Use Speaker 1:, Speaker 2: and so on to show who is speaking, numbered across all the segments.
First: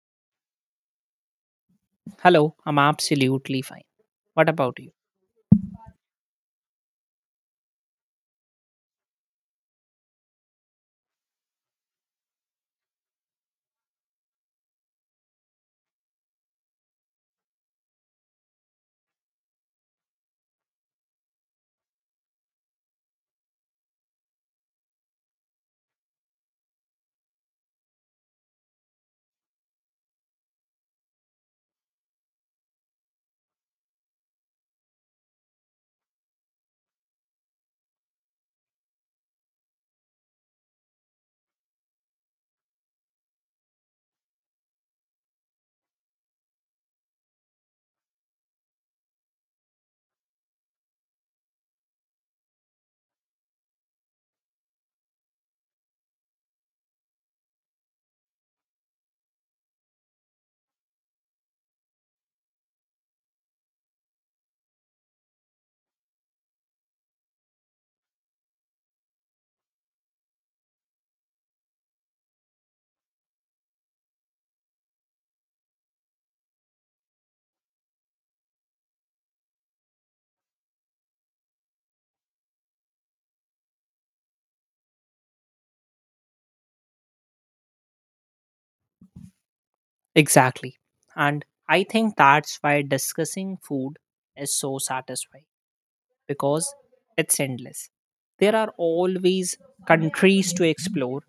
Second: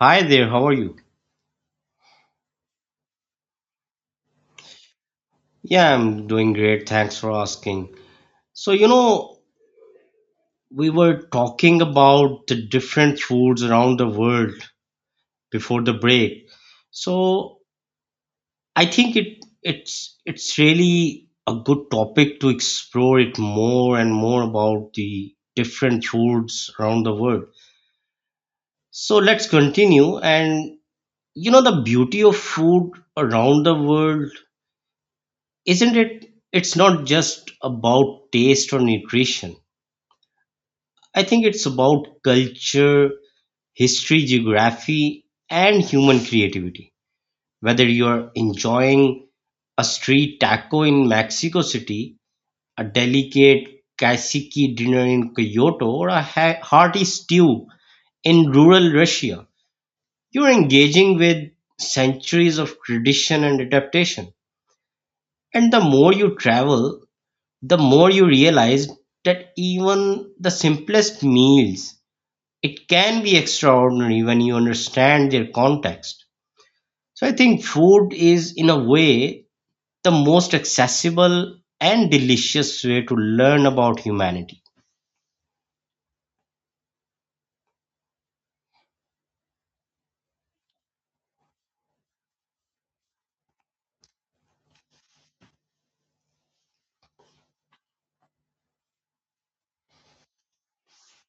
Speaker 1: Hi there, how are you?
Speaker 2: Hello, I'm absolutely fine. What about you?
Speaker 1: Yeah, I'm doing great. Thanks for asking. So, you know, we were talking about the different foods around the world before the break. So, I think it's really a good topic to explore it more and more about the different foods around the world. So, let's continue and the beauty of food around the world, isn't it? It's not just about taste or nutrition. I think it's about culture, history, geography, and human creativity. Whether you're enjoying a street taco in Mexico City, a delicate kaiseki dinner in Kyoto, or a hearty stew in rural Russia, you're engaging with centuries of tradition and adaptation. And the more you travel, the more you realize that even the simplest meals it can be extraordinary when you understand their context. So I think food is, in a way, the most accessible and delicious way to learn about humanity.
Speaker 2: Exactly. And I think that's why discussing food is so satisfying because it's endless. There are always countries to explore,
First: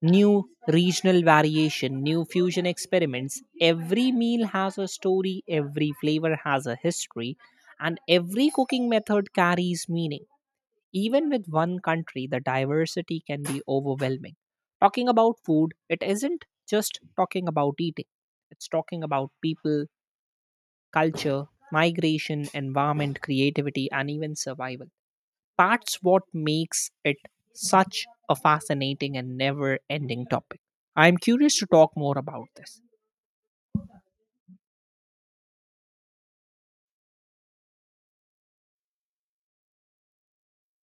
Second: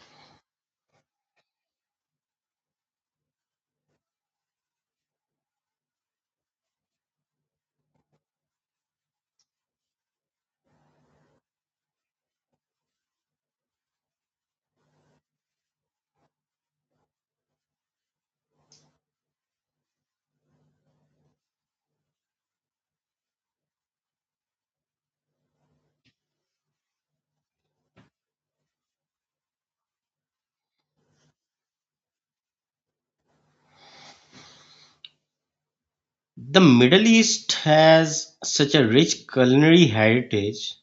Speaker 2: new regional variation, new fusion experiments. Every meal has a story, every flavor has a history, and every cooking method carries meaning. Even with one country, the diversity can be overwhelming. Talking about food, it isn't just talking about eating, it's talking about people, culture, migration, environment, creativity, and even survival. That's what makes it such a fascinating and never ending topic. I'm curious to talk more about this.
Speaker 1: The Middle East has such a rich culinary heritage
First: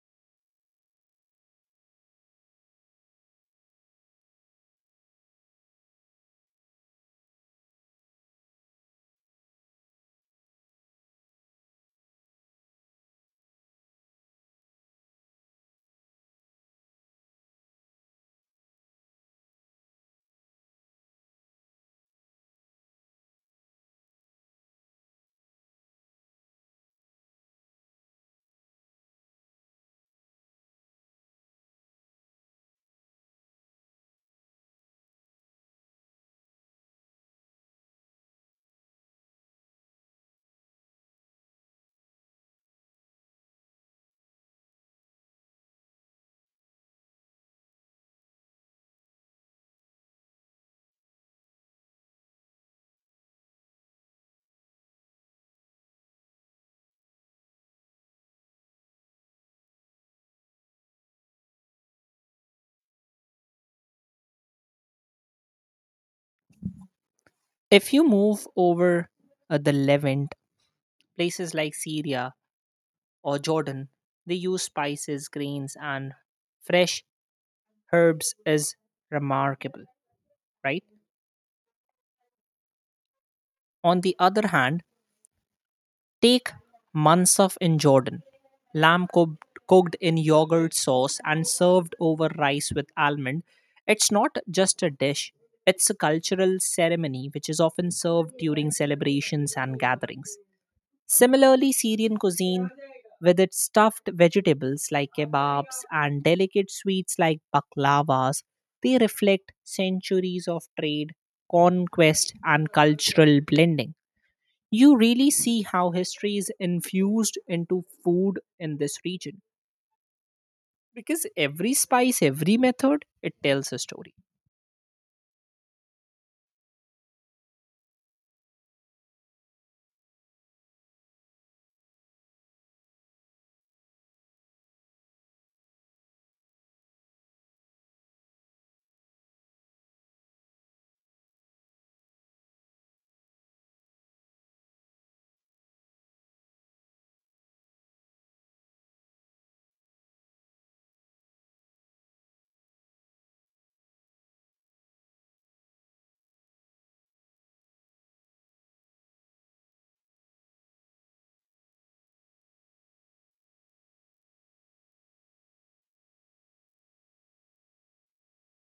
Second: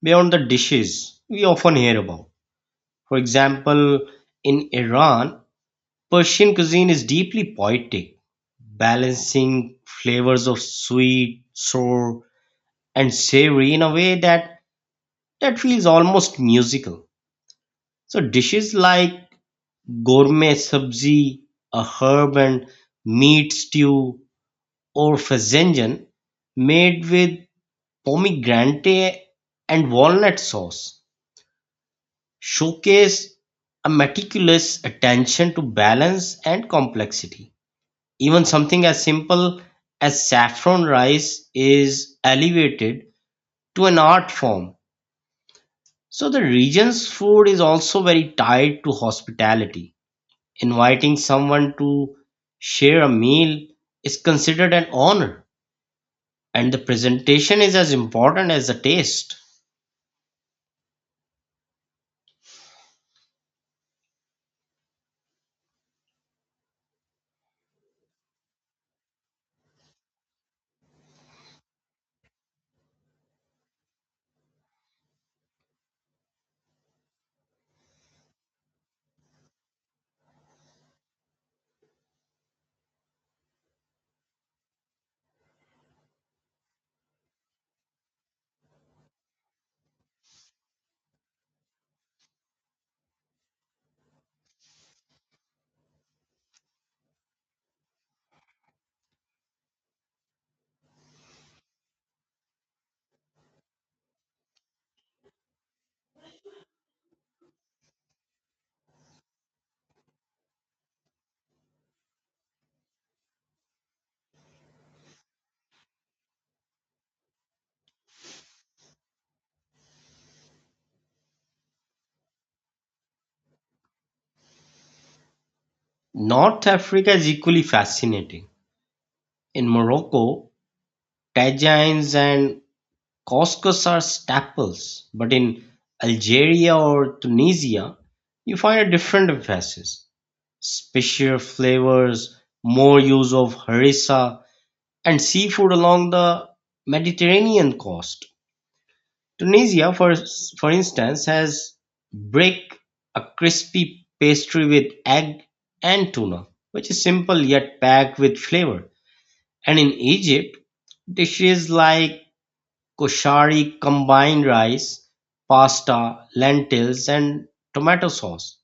Speaker 1: beyond the dishes we often hear about. For example, in Iran, Persian cuisine is deeply poetic, balancing flavors of sweet, sour, and savory in a way that that feels almost musical. So dishes like gourmet sabzi, a herb and meat stew, or fazenjan made with pomegranate and walnut sauce showcase a meticulous attention to balance and complexity. Even something as simple as saffron rice is elevated to an art form. So the region's food is also very tied to hospitality. Inviting someone to share a meal is considered an honor, and the presentation is as important as the taste.
Speaker 2: If you move over the Levant, places like Syria or Jordan, they use spices, grains, and fresh herbs is remarkable, right? On the other hand, take mansaf in Jordan, lamb cooked, cooked in yogurt sauce and served over rice with almond. It's not just a dish, it's a cultural ceremony which is often served during celebrations and gatherings. Similarly, Syrian cuisine, with its stuffed vegetables like kebabs and delicate sweets like baklavas, they reflect centuries of trade, conquest, and cultural blending. You really see how history is infused into food in this region because every spice, every method, it tells a story.
Speaker 1: North Africa is equally fascinating. In Morocco, tagines and couscous are staples, but in Algeria or Tunisia, you find a different emphasis. Spicier flavors, more use of harissa, and seafood along the Mediterranean coast. Tunisia, for instance, has "brek", a crispy pastry with egg and tuna, which is simple yet packed with flavor. And in Egypt, dishes like koshari combine rice, pasta, lentils, and tomato sauce,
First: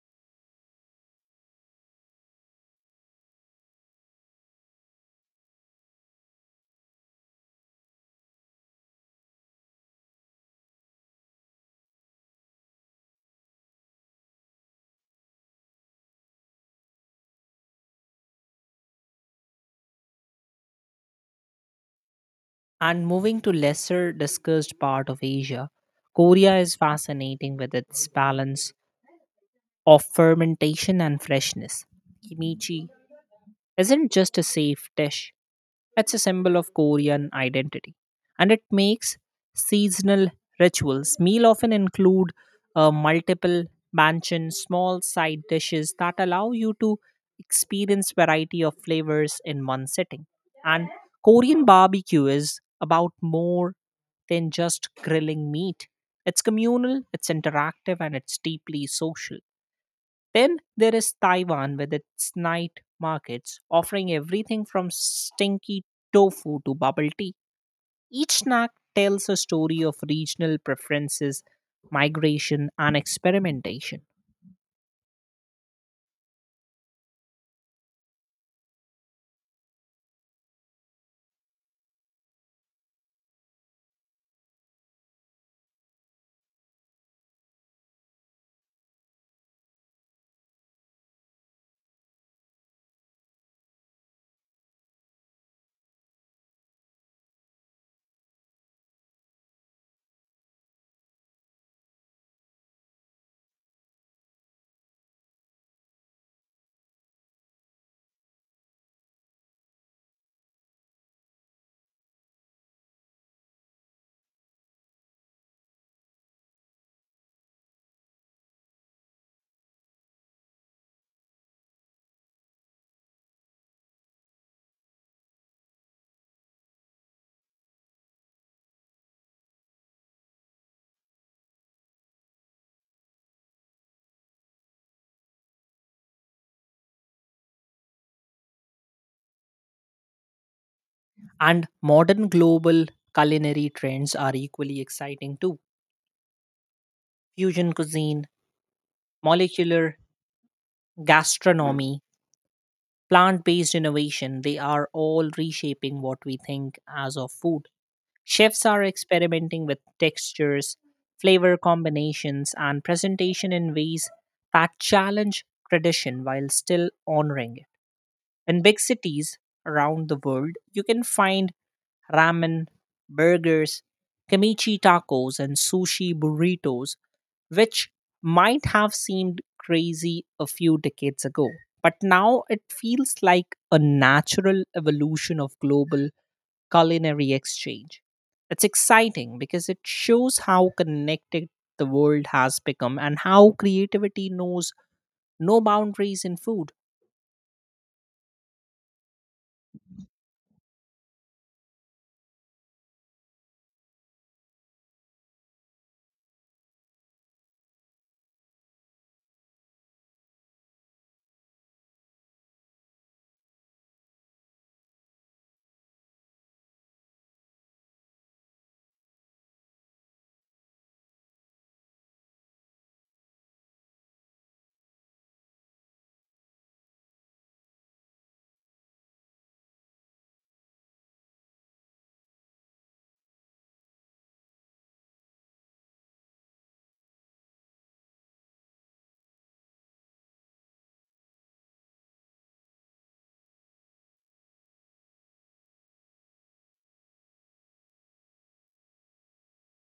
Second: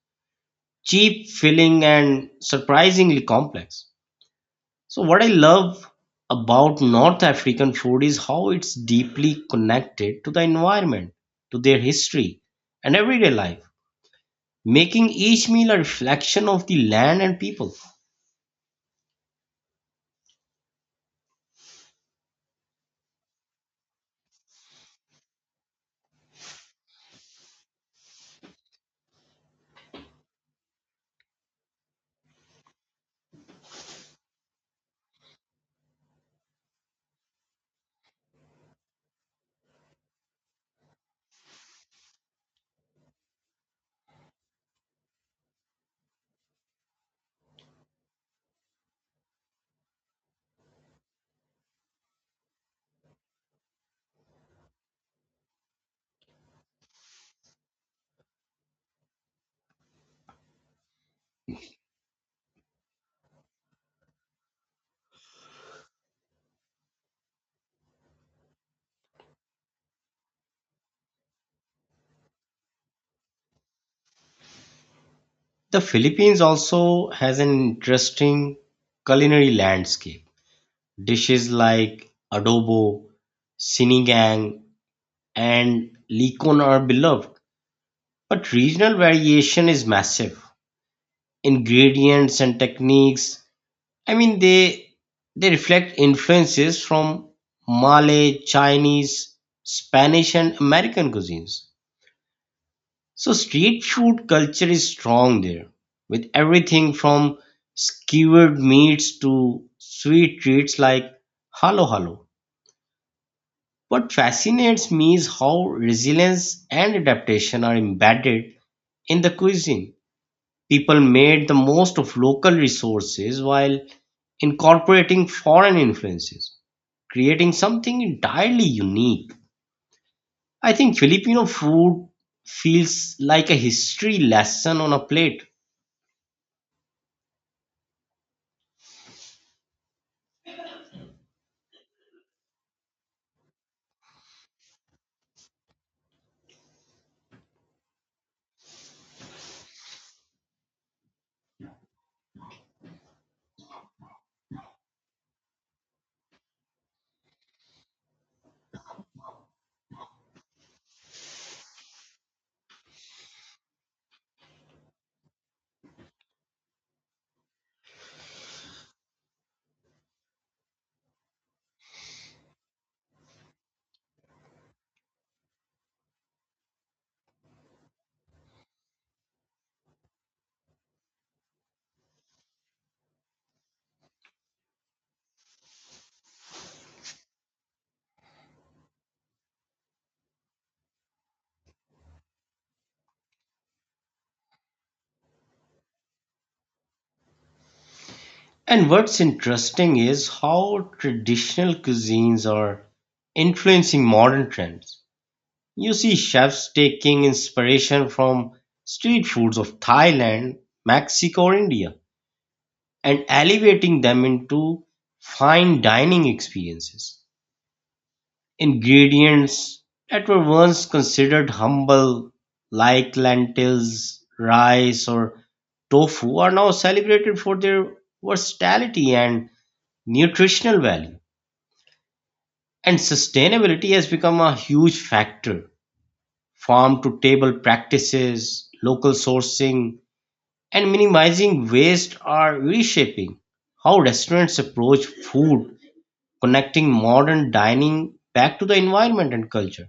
Speaker 1: cheap, filling, and surprisingly complex. So, what I love about North African food is how it's deeply connected to the environment, to their history, and everyday life, making each meal a reflection of the land and people.
Speaker 2: And moving to lesser discussed part of Asia, Korea is fascinating with its balance of fermentation and freshness. Kimchi isn't just a safe dish. It's a symbol of Korean identity and it makes seasonal rituals. Meal often include multiple mansion small side dishes that allow you to experience variety of flavors in one sitting. And Korean barbecue is about more than just grilling meat. It's communal, it's interactive, and it's deeply social. Then there is Taiwan with its night markets offering everything from stinky tofu to bubble tea. Each snack tells a story of regional preferences, migration, and experimentation.
Speaker 1: The Philippines also has an interesting culinary landscape. Dishes like adobo, sinigang, and licon are beloved, but regional variation is massive. Ingredients and techniques, I mean, they reflect influences from Malay, Chinese, Spanish, and American cuisines. So street food culture is strong there, with everything from skewered meats to sweet treats like halo halo. What fascinates me is how resilience and adaptation are embedded in the cuisine. People made the most of local resources while incorporating foreign influences, creating something entirely unique. I think Filipino food feels like a history lesson on a plate.
Speaker 2: And modern global culinary trends are equally exciting too. Fusion cuisine, molecular gastronomy, plant based innovation, they are all reshaping what we think as of food. Chefs are experimenting with textures, flavor combinations, and presentation in ways that challenge tradition while still honoring it. In big cities around the world, you can find ramen, burgers, kimchi tacos, and sushi burritos, which might have seemed crazy a few decades ago. But now it feels like a natural evolution of global culinary exchange. It's exciting because it shows how connected the world has become and how creativity knows no boundaries in food.
Speaker 1: And what's interesting is how traditional cuisines are influencing modern trends. You see chefs taking inspiration from street foods of Thailand, Mexico, or India and elevating them into fine dining experiences. Ingredients that were once considered humble, like lentils, rice, or tofu, are now celebrated for their versatility and nutritional value. And sustainability has become a huge factor. Farm to table practices, local sourcing, and minimizing waste are reshaping how restaurants approach food, connecting modern dining back to the environment and culture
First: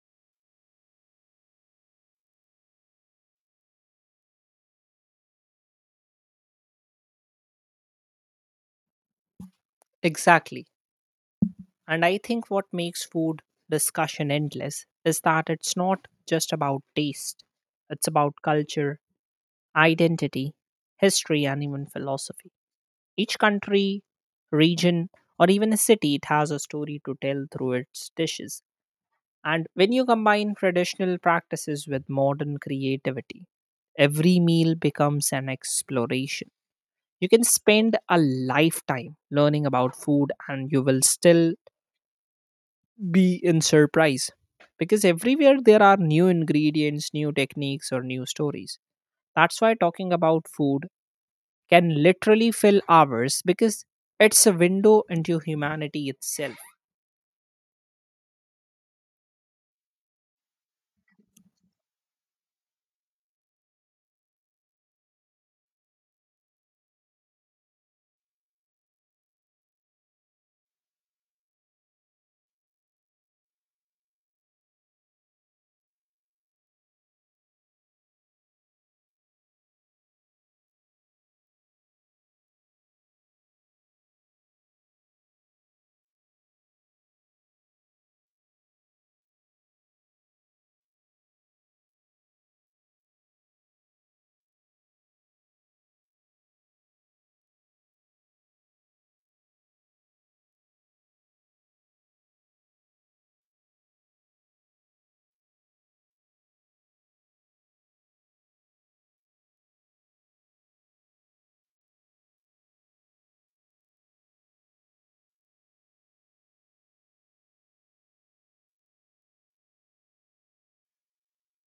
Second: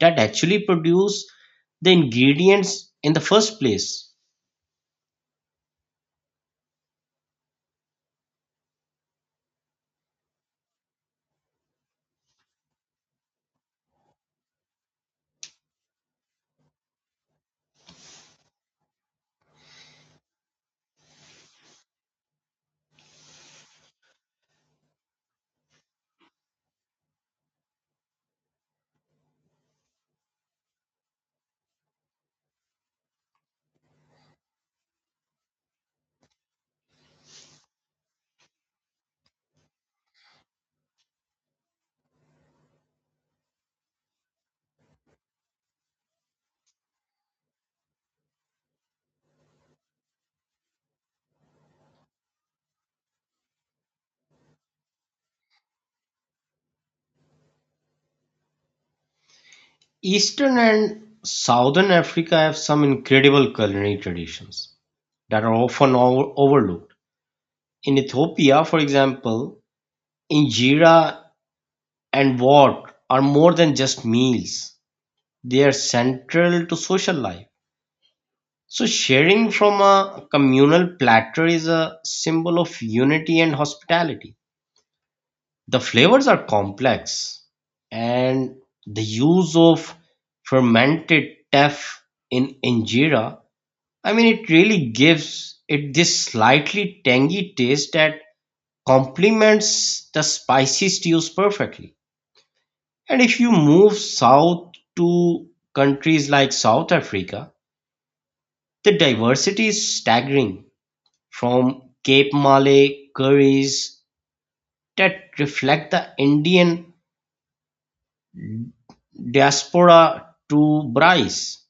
Speaker 1: that actually produce the ingredients in the first place.
Speaker 2: Exactly. And I think what makes food discussion endless is that it's not just about taste, it's about culture, identity, history, and even philosophy. Each country, region, or even a city, it has a story to tell through its dishes. And when you combine traditional practices with modern creativity, every meal becomes an exploration. You can spend a lifetime learning about food and you will still be in surprise because everywhere there are new ingredients, new techniques, or new stories. That's why talking about food can literally fill hours because it's a window into humanity itself.
Speaker 1: Eastern and Southern Africa have some incredible culinary traditions that are often overlooked. In Ethiopia, for example, injera and wort are more than just meals, they are central to social life. So, sharing from a communal platter is a symbol of unity and hospitality. The flavors are complex, and the use of fermented teff in injera, I mean, it really gives it this slightly tangy taste that complements the spicy stews perfectly. And if you move south to countries like South Africa, the diversity is staggering, from Cape Malay curries that reflect the Indian diaspora to Bryce,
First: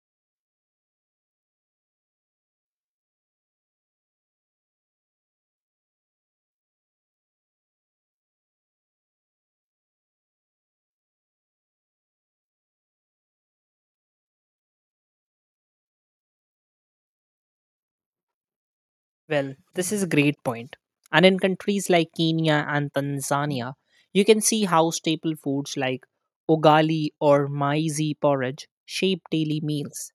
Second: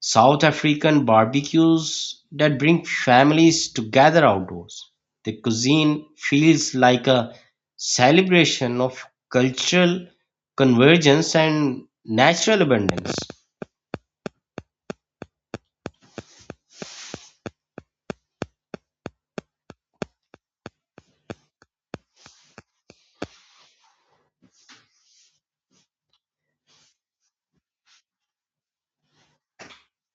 Speaker 1: South African barbecues that bring families together outdoors. The cuisine feels like a celebration of cultural convergence and natural abundance.
Speaker 2: Well, this is a great point. And in countries like Kenya and Tanzania, you can see how staple foods like ugali or maize porridge shape daily meals.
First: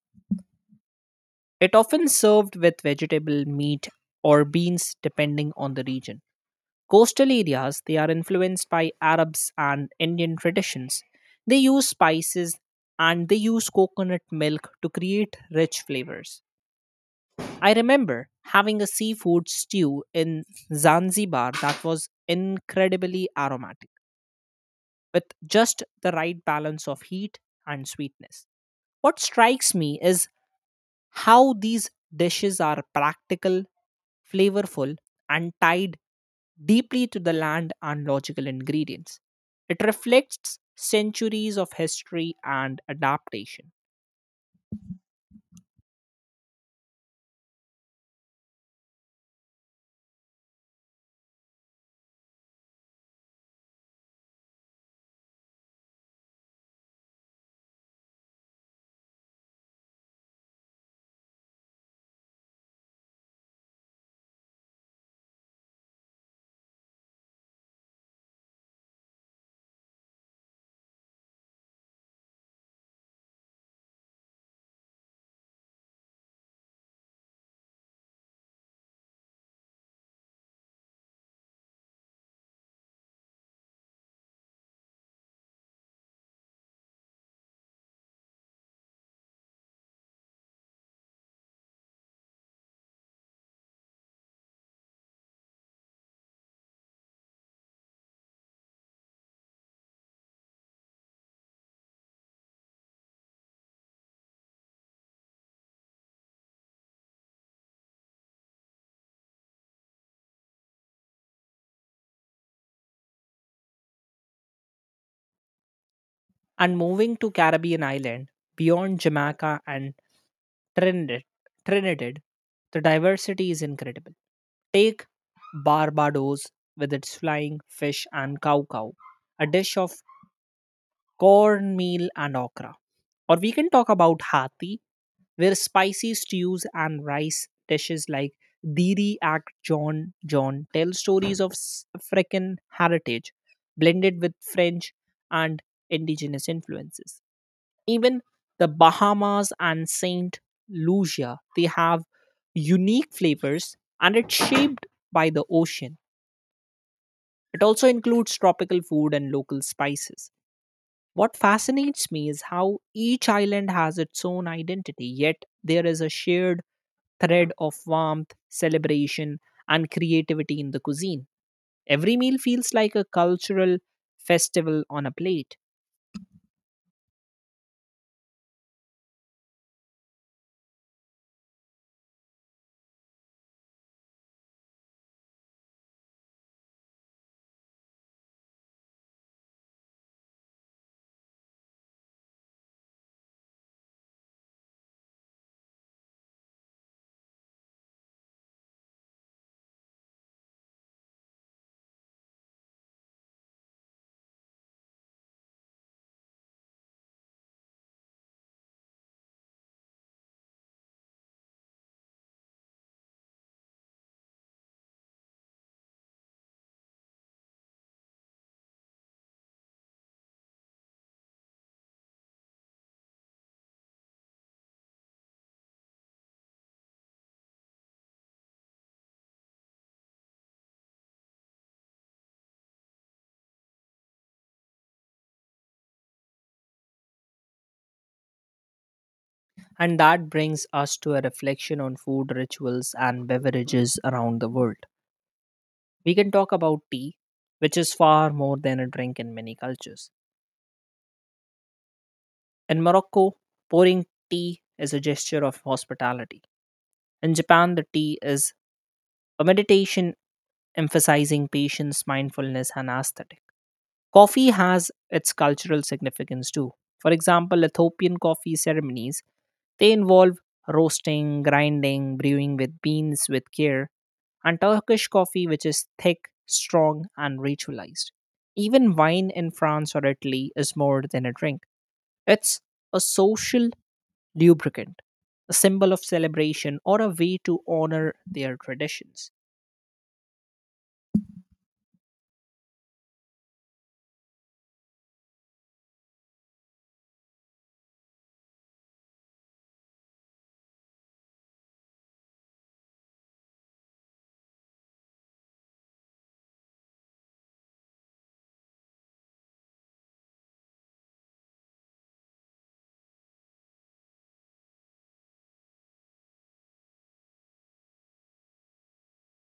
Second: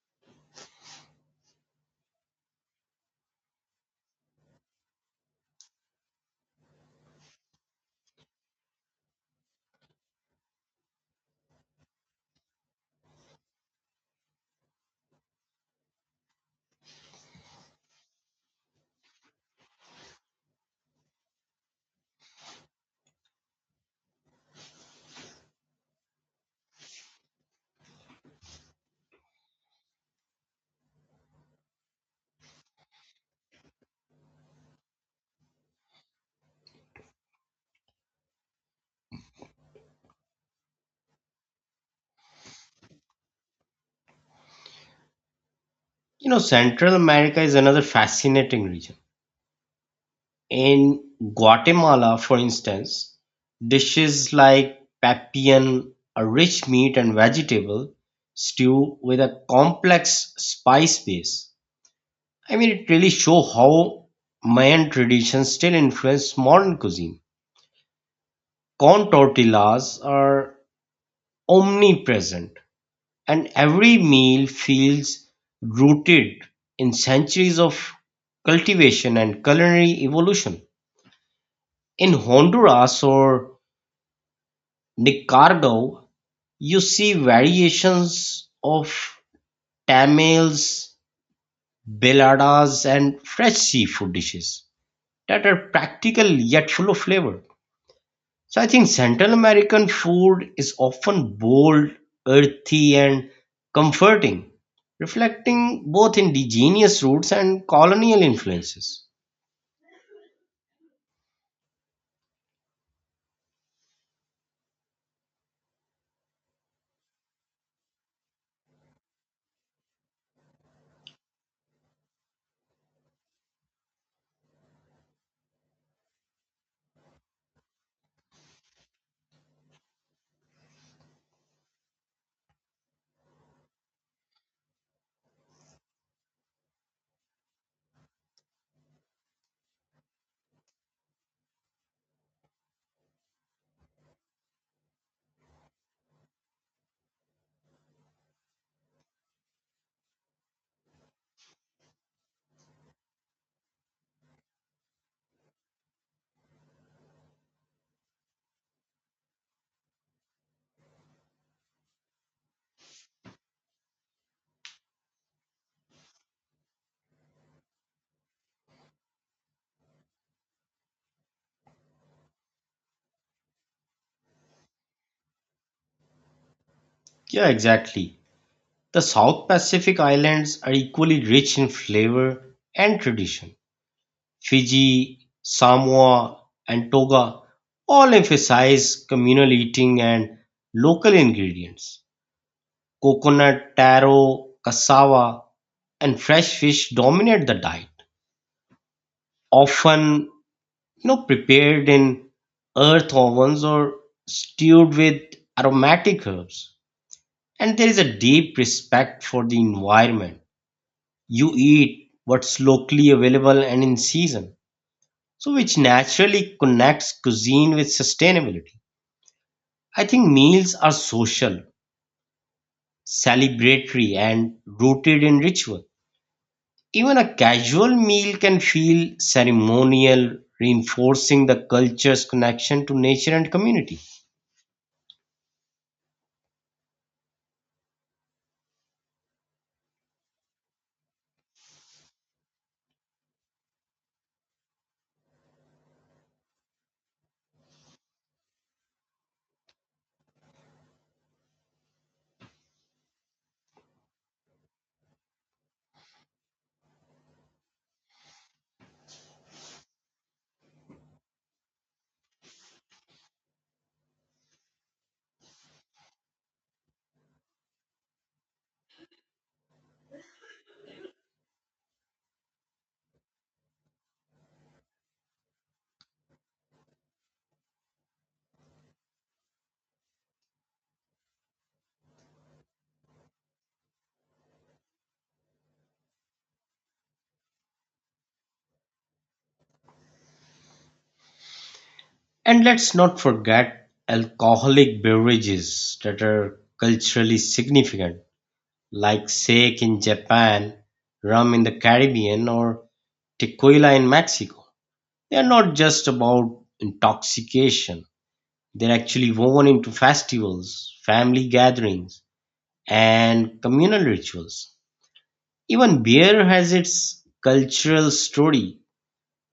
Speaker 2: It often served with vegetable, meat, or beans depending on the region. Coastal areas, they are influenced by Arabs and Indian traditions. They use spices and they use coconut milk to create rich flavors. I remember having a seafood stew in Zanzibar that was incredibly aromatic, with just the right balance of heat and sweetness. What strikes me is how these dishes are practical, flavorful, and tied deeply to the land and logical ingredients. It reflects centuries of history and adaptation.
Speaker 1: You know, Central America is another fascinating region. In Guatemala, for instance, dishes like "papian", a rich meat and vegetable stew with a complex spice base. I mean, it really shows how Mayan traditions still influence modern cuisine. Corn tortillas are omnipresent, and every meal feels rooted in centuries of cultivation and culinary evolution. In Honduras or Nicaragua, you see variations of tamales, beladas, and fresh seafood dishes that are practical yet full of flavor. So I think Central American food is often bold, earthy, and comforting, reflecting both indigenous roots and colonial influences.
Speaker 2: And moving to Caribbean island beyond Jamaica and Trinidad, Trinidad, the diversity is incredible. Take Barbados with its flying fish and cow cow, a dish of cornmeal and okra. Or we can talk about Hathi, where spicy stews and rice dishes like Diri Ak John John tell stories of African heritage blended with French and indigenous influences. Even the Bahamas and Saint Lucia, they have unique flavors and it's shaped by the ocean. It also includes tropical food and local spices. What fascinates me is how each island has its own identity, yet there is a shared thread of warmth, celebration, and creativity in the cuisine. Every meal feels like a cultural festival on a plate.
Speaker 1: Yeah, exactly. The South Pacific Islands are equally rich in flavor and tradition. Fiji, Samoa, and Toga all emphasize communal eating and local ingredients. Coconut, taro, cassava, and fresh fish dominate the diet, often prepared in earth ovens or stewed with aromatic herbs. And there is a deep respect for the environment. You eat what's locally available and in season, so which naturally connects cuisine with sustainability. I think meals are social, celebratory, and rooted in ritual. Even a casual meal can feel ceremonial, reinforcing the culture's connection to nature and community.
Speaker 2: And that brings us to a reflection on food rituals and beverages around the world. We can talk about tea, which is far more than a drink in many cultures. In Morocco, pouring tea is a gesture of hospitality. In Japan, the tea is a meditation emphasizing patience, mindfulness, and aesthetic. Coffee has its cultural significance too. For example, Ethiopian coffee ceremonies. They involve roasting, grinding, brewing with beans with care, and Turkish coffee, which is thick, strong, and ritualized. Even wine in France or Italy is more than a drink, it's a social lubricant, a symbol of celebration, or a way to honor their traditions.
Speaker 1: And let's not forget alcoholic beverages that are culturally significant, like sake in Japan, rum in the Caribbean, or tequila in Mexico. They're not just about intoxication, they're actually woven into festivals, family gatherings, and communal rituals. Even beer has its cultural story,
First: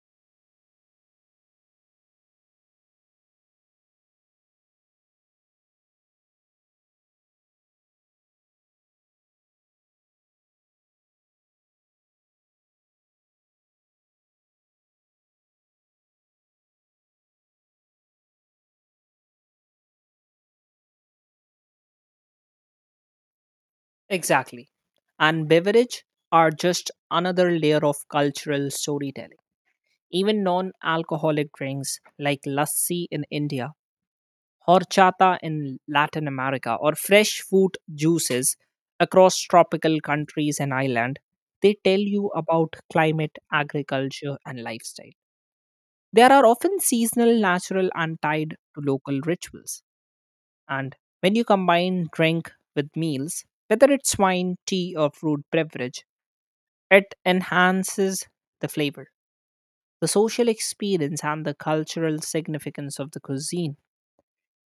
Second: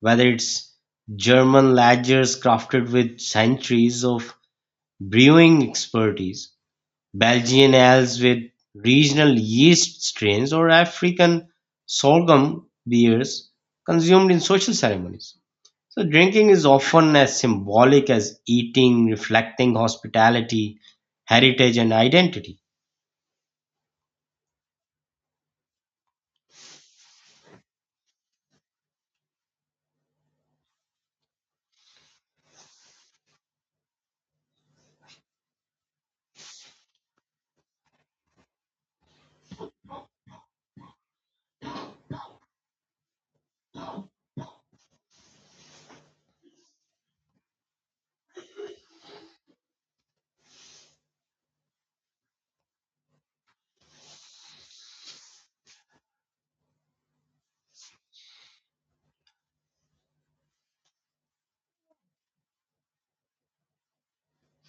Speaker 1: whether it's German lagers crafted with centuries of brewing expertise, Belgian ales with regional yeast strains, or African sorghum beers consumed in social ceremonies. So drinking is often as symbolic as eating, reflecting hospitality, heritage, and identity.
Speaker 2: Exactly. And beverage are just another layer of cultural storytelling. Even non alcoholic drinks like lassi in India, horchata in Latin America, or fresh fruit juices across tropical countries and island, they tell you about climate, agriculture, and lifestyle. There are often seasonal, natural, and tied to local rituals. And when you combine drink with meals, whether it's wine, tea, or fruit beverage, it enhances the flavor, the social experience, and the cultural significance of the cuisine.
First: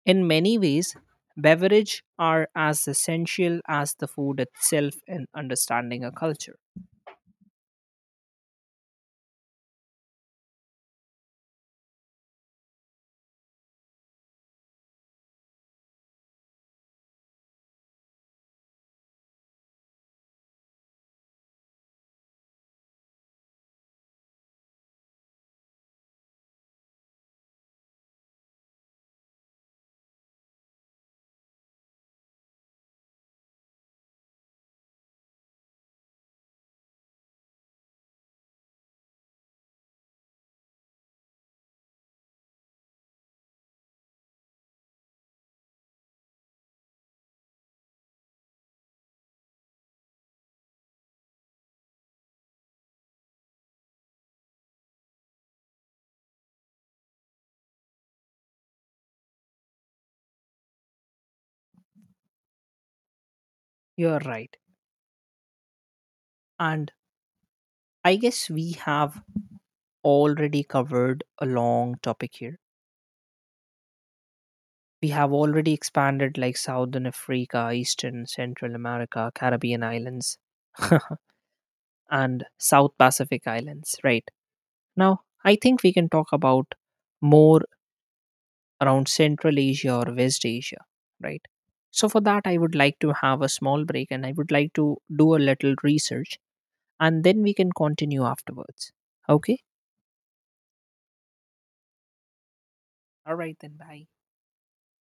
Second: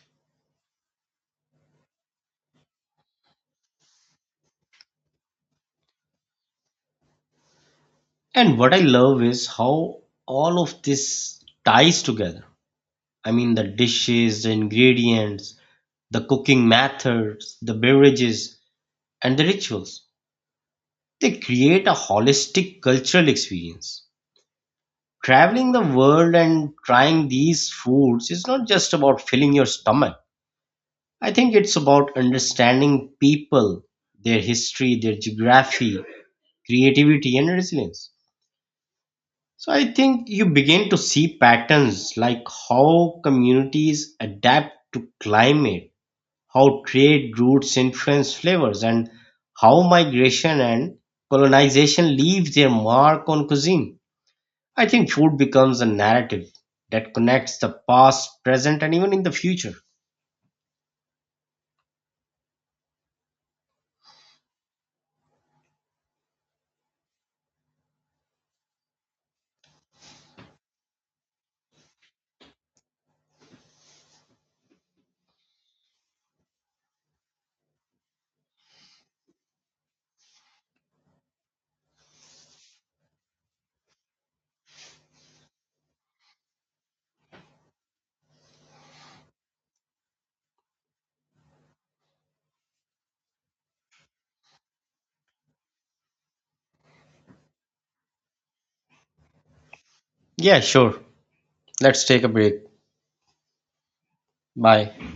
Speaker 2: In many ways, beverage are as essential as the food itself in understanding a culture.
Speaker 1: And what I love is how all of this ties together. I mean, the dishes, the ingredients, the cooking methods, the beverages, and the rituals. They create a holistic cultural experience. Traveling the world and trying these foods is not just about filling your stomach. I think it's about understanding people, their history, their geography, creativity, and resilience. So I think you begin to see patterns like how communities adapt to climate, how trade routes influence flavors, and how migration and colonization leave their mark on cuisine. I think food becomes a narrative that connects the past, present, and even in the future.
Speaker 2: You're right. And I guess we have already covered a long topic here. We have already expanded like Southern Africa, Eastern, Central America, Caribbean islands, and South Pacific islands, right? Now, I think we can talk about more around Central Asia or West Asia, right? So for that, I would like to have a small break and I would like to do a little research and then we can continue afterwards. Okay?
Speaker 1: Yeah, sure. Let's take a break.
Speaker 2: All right, then bye.
Speaker 1: Bye.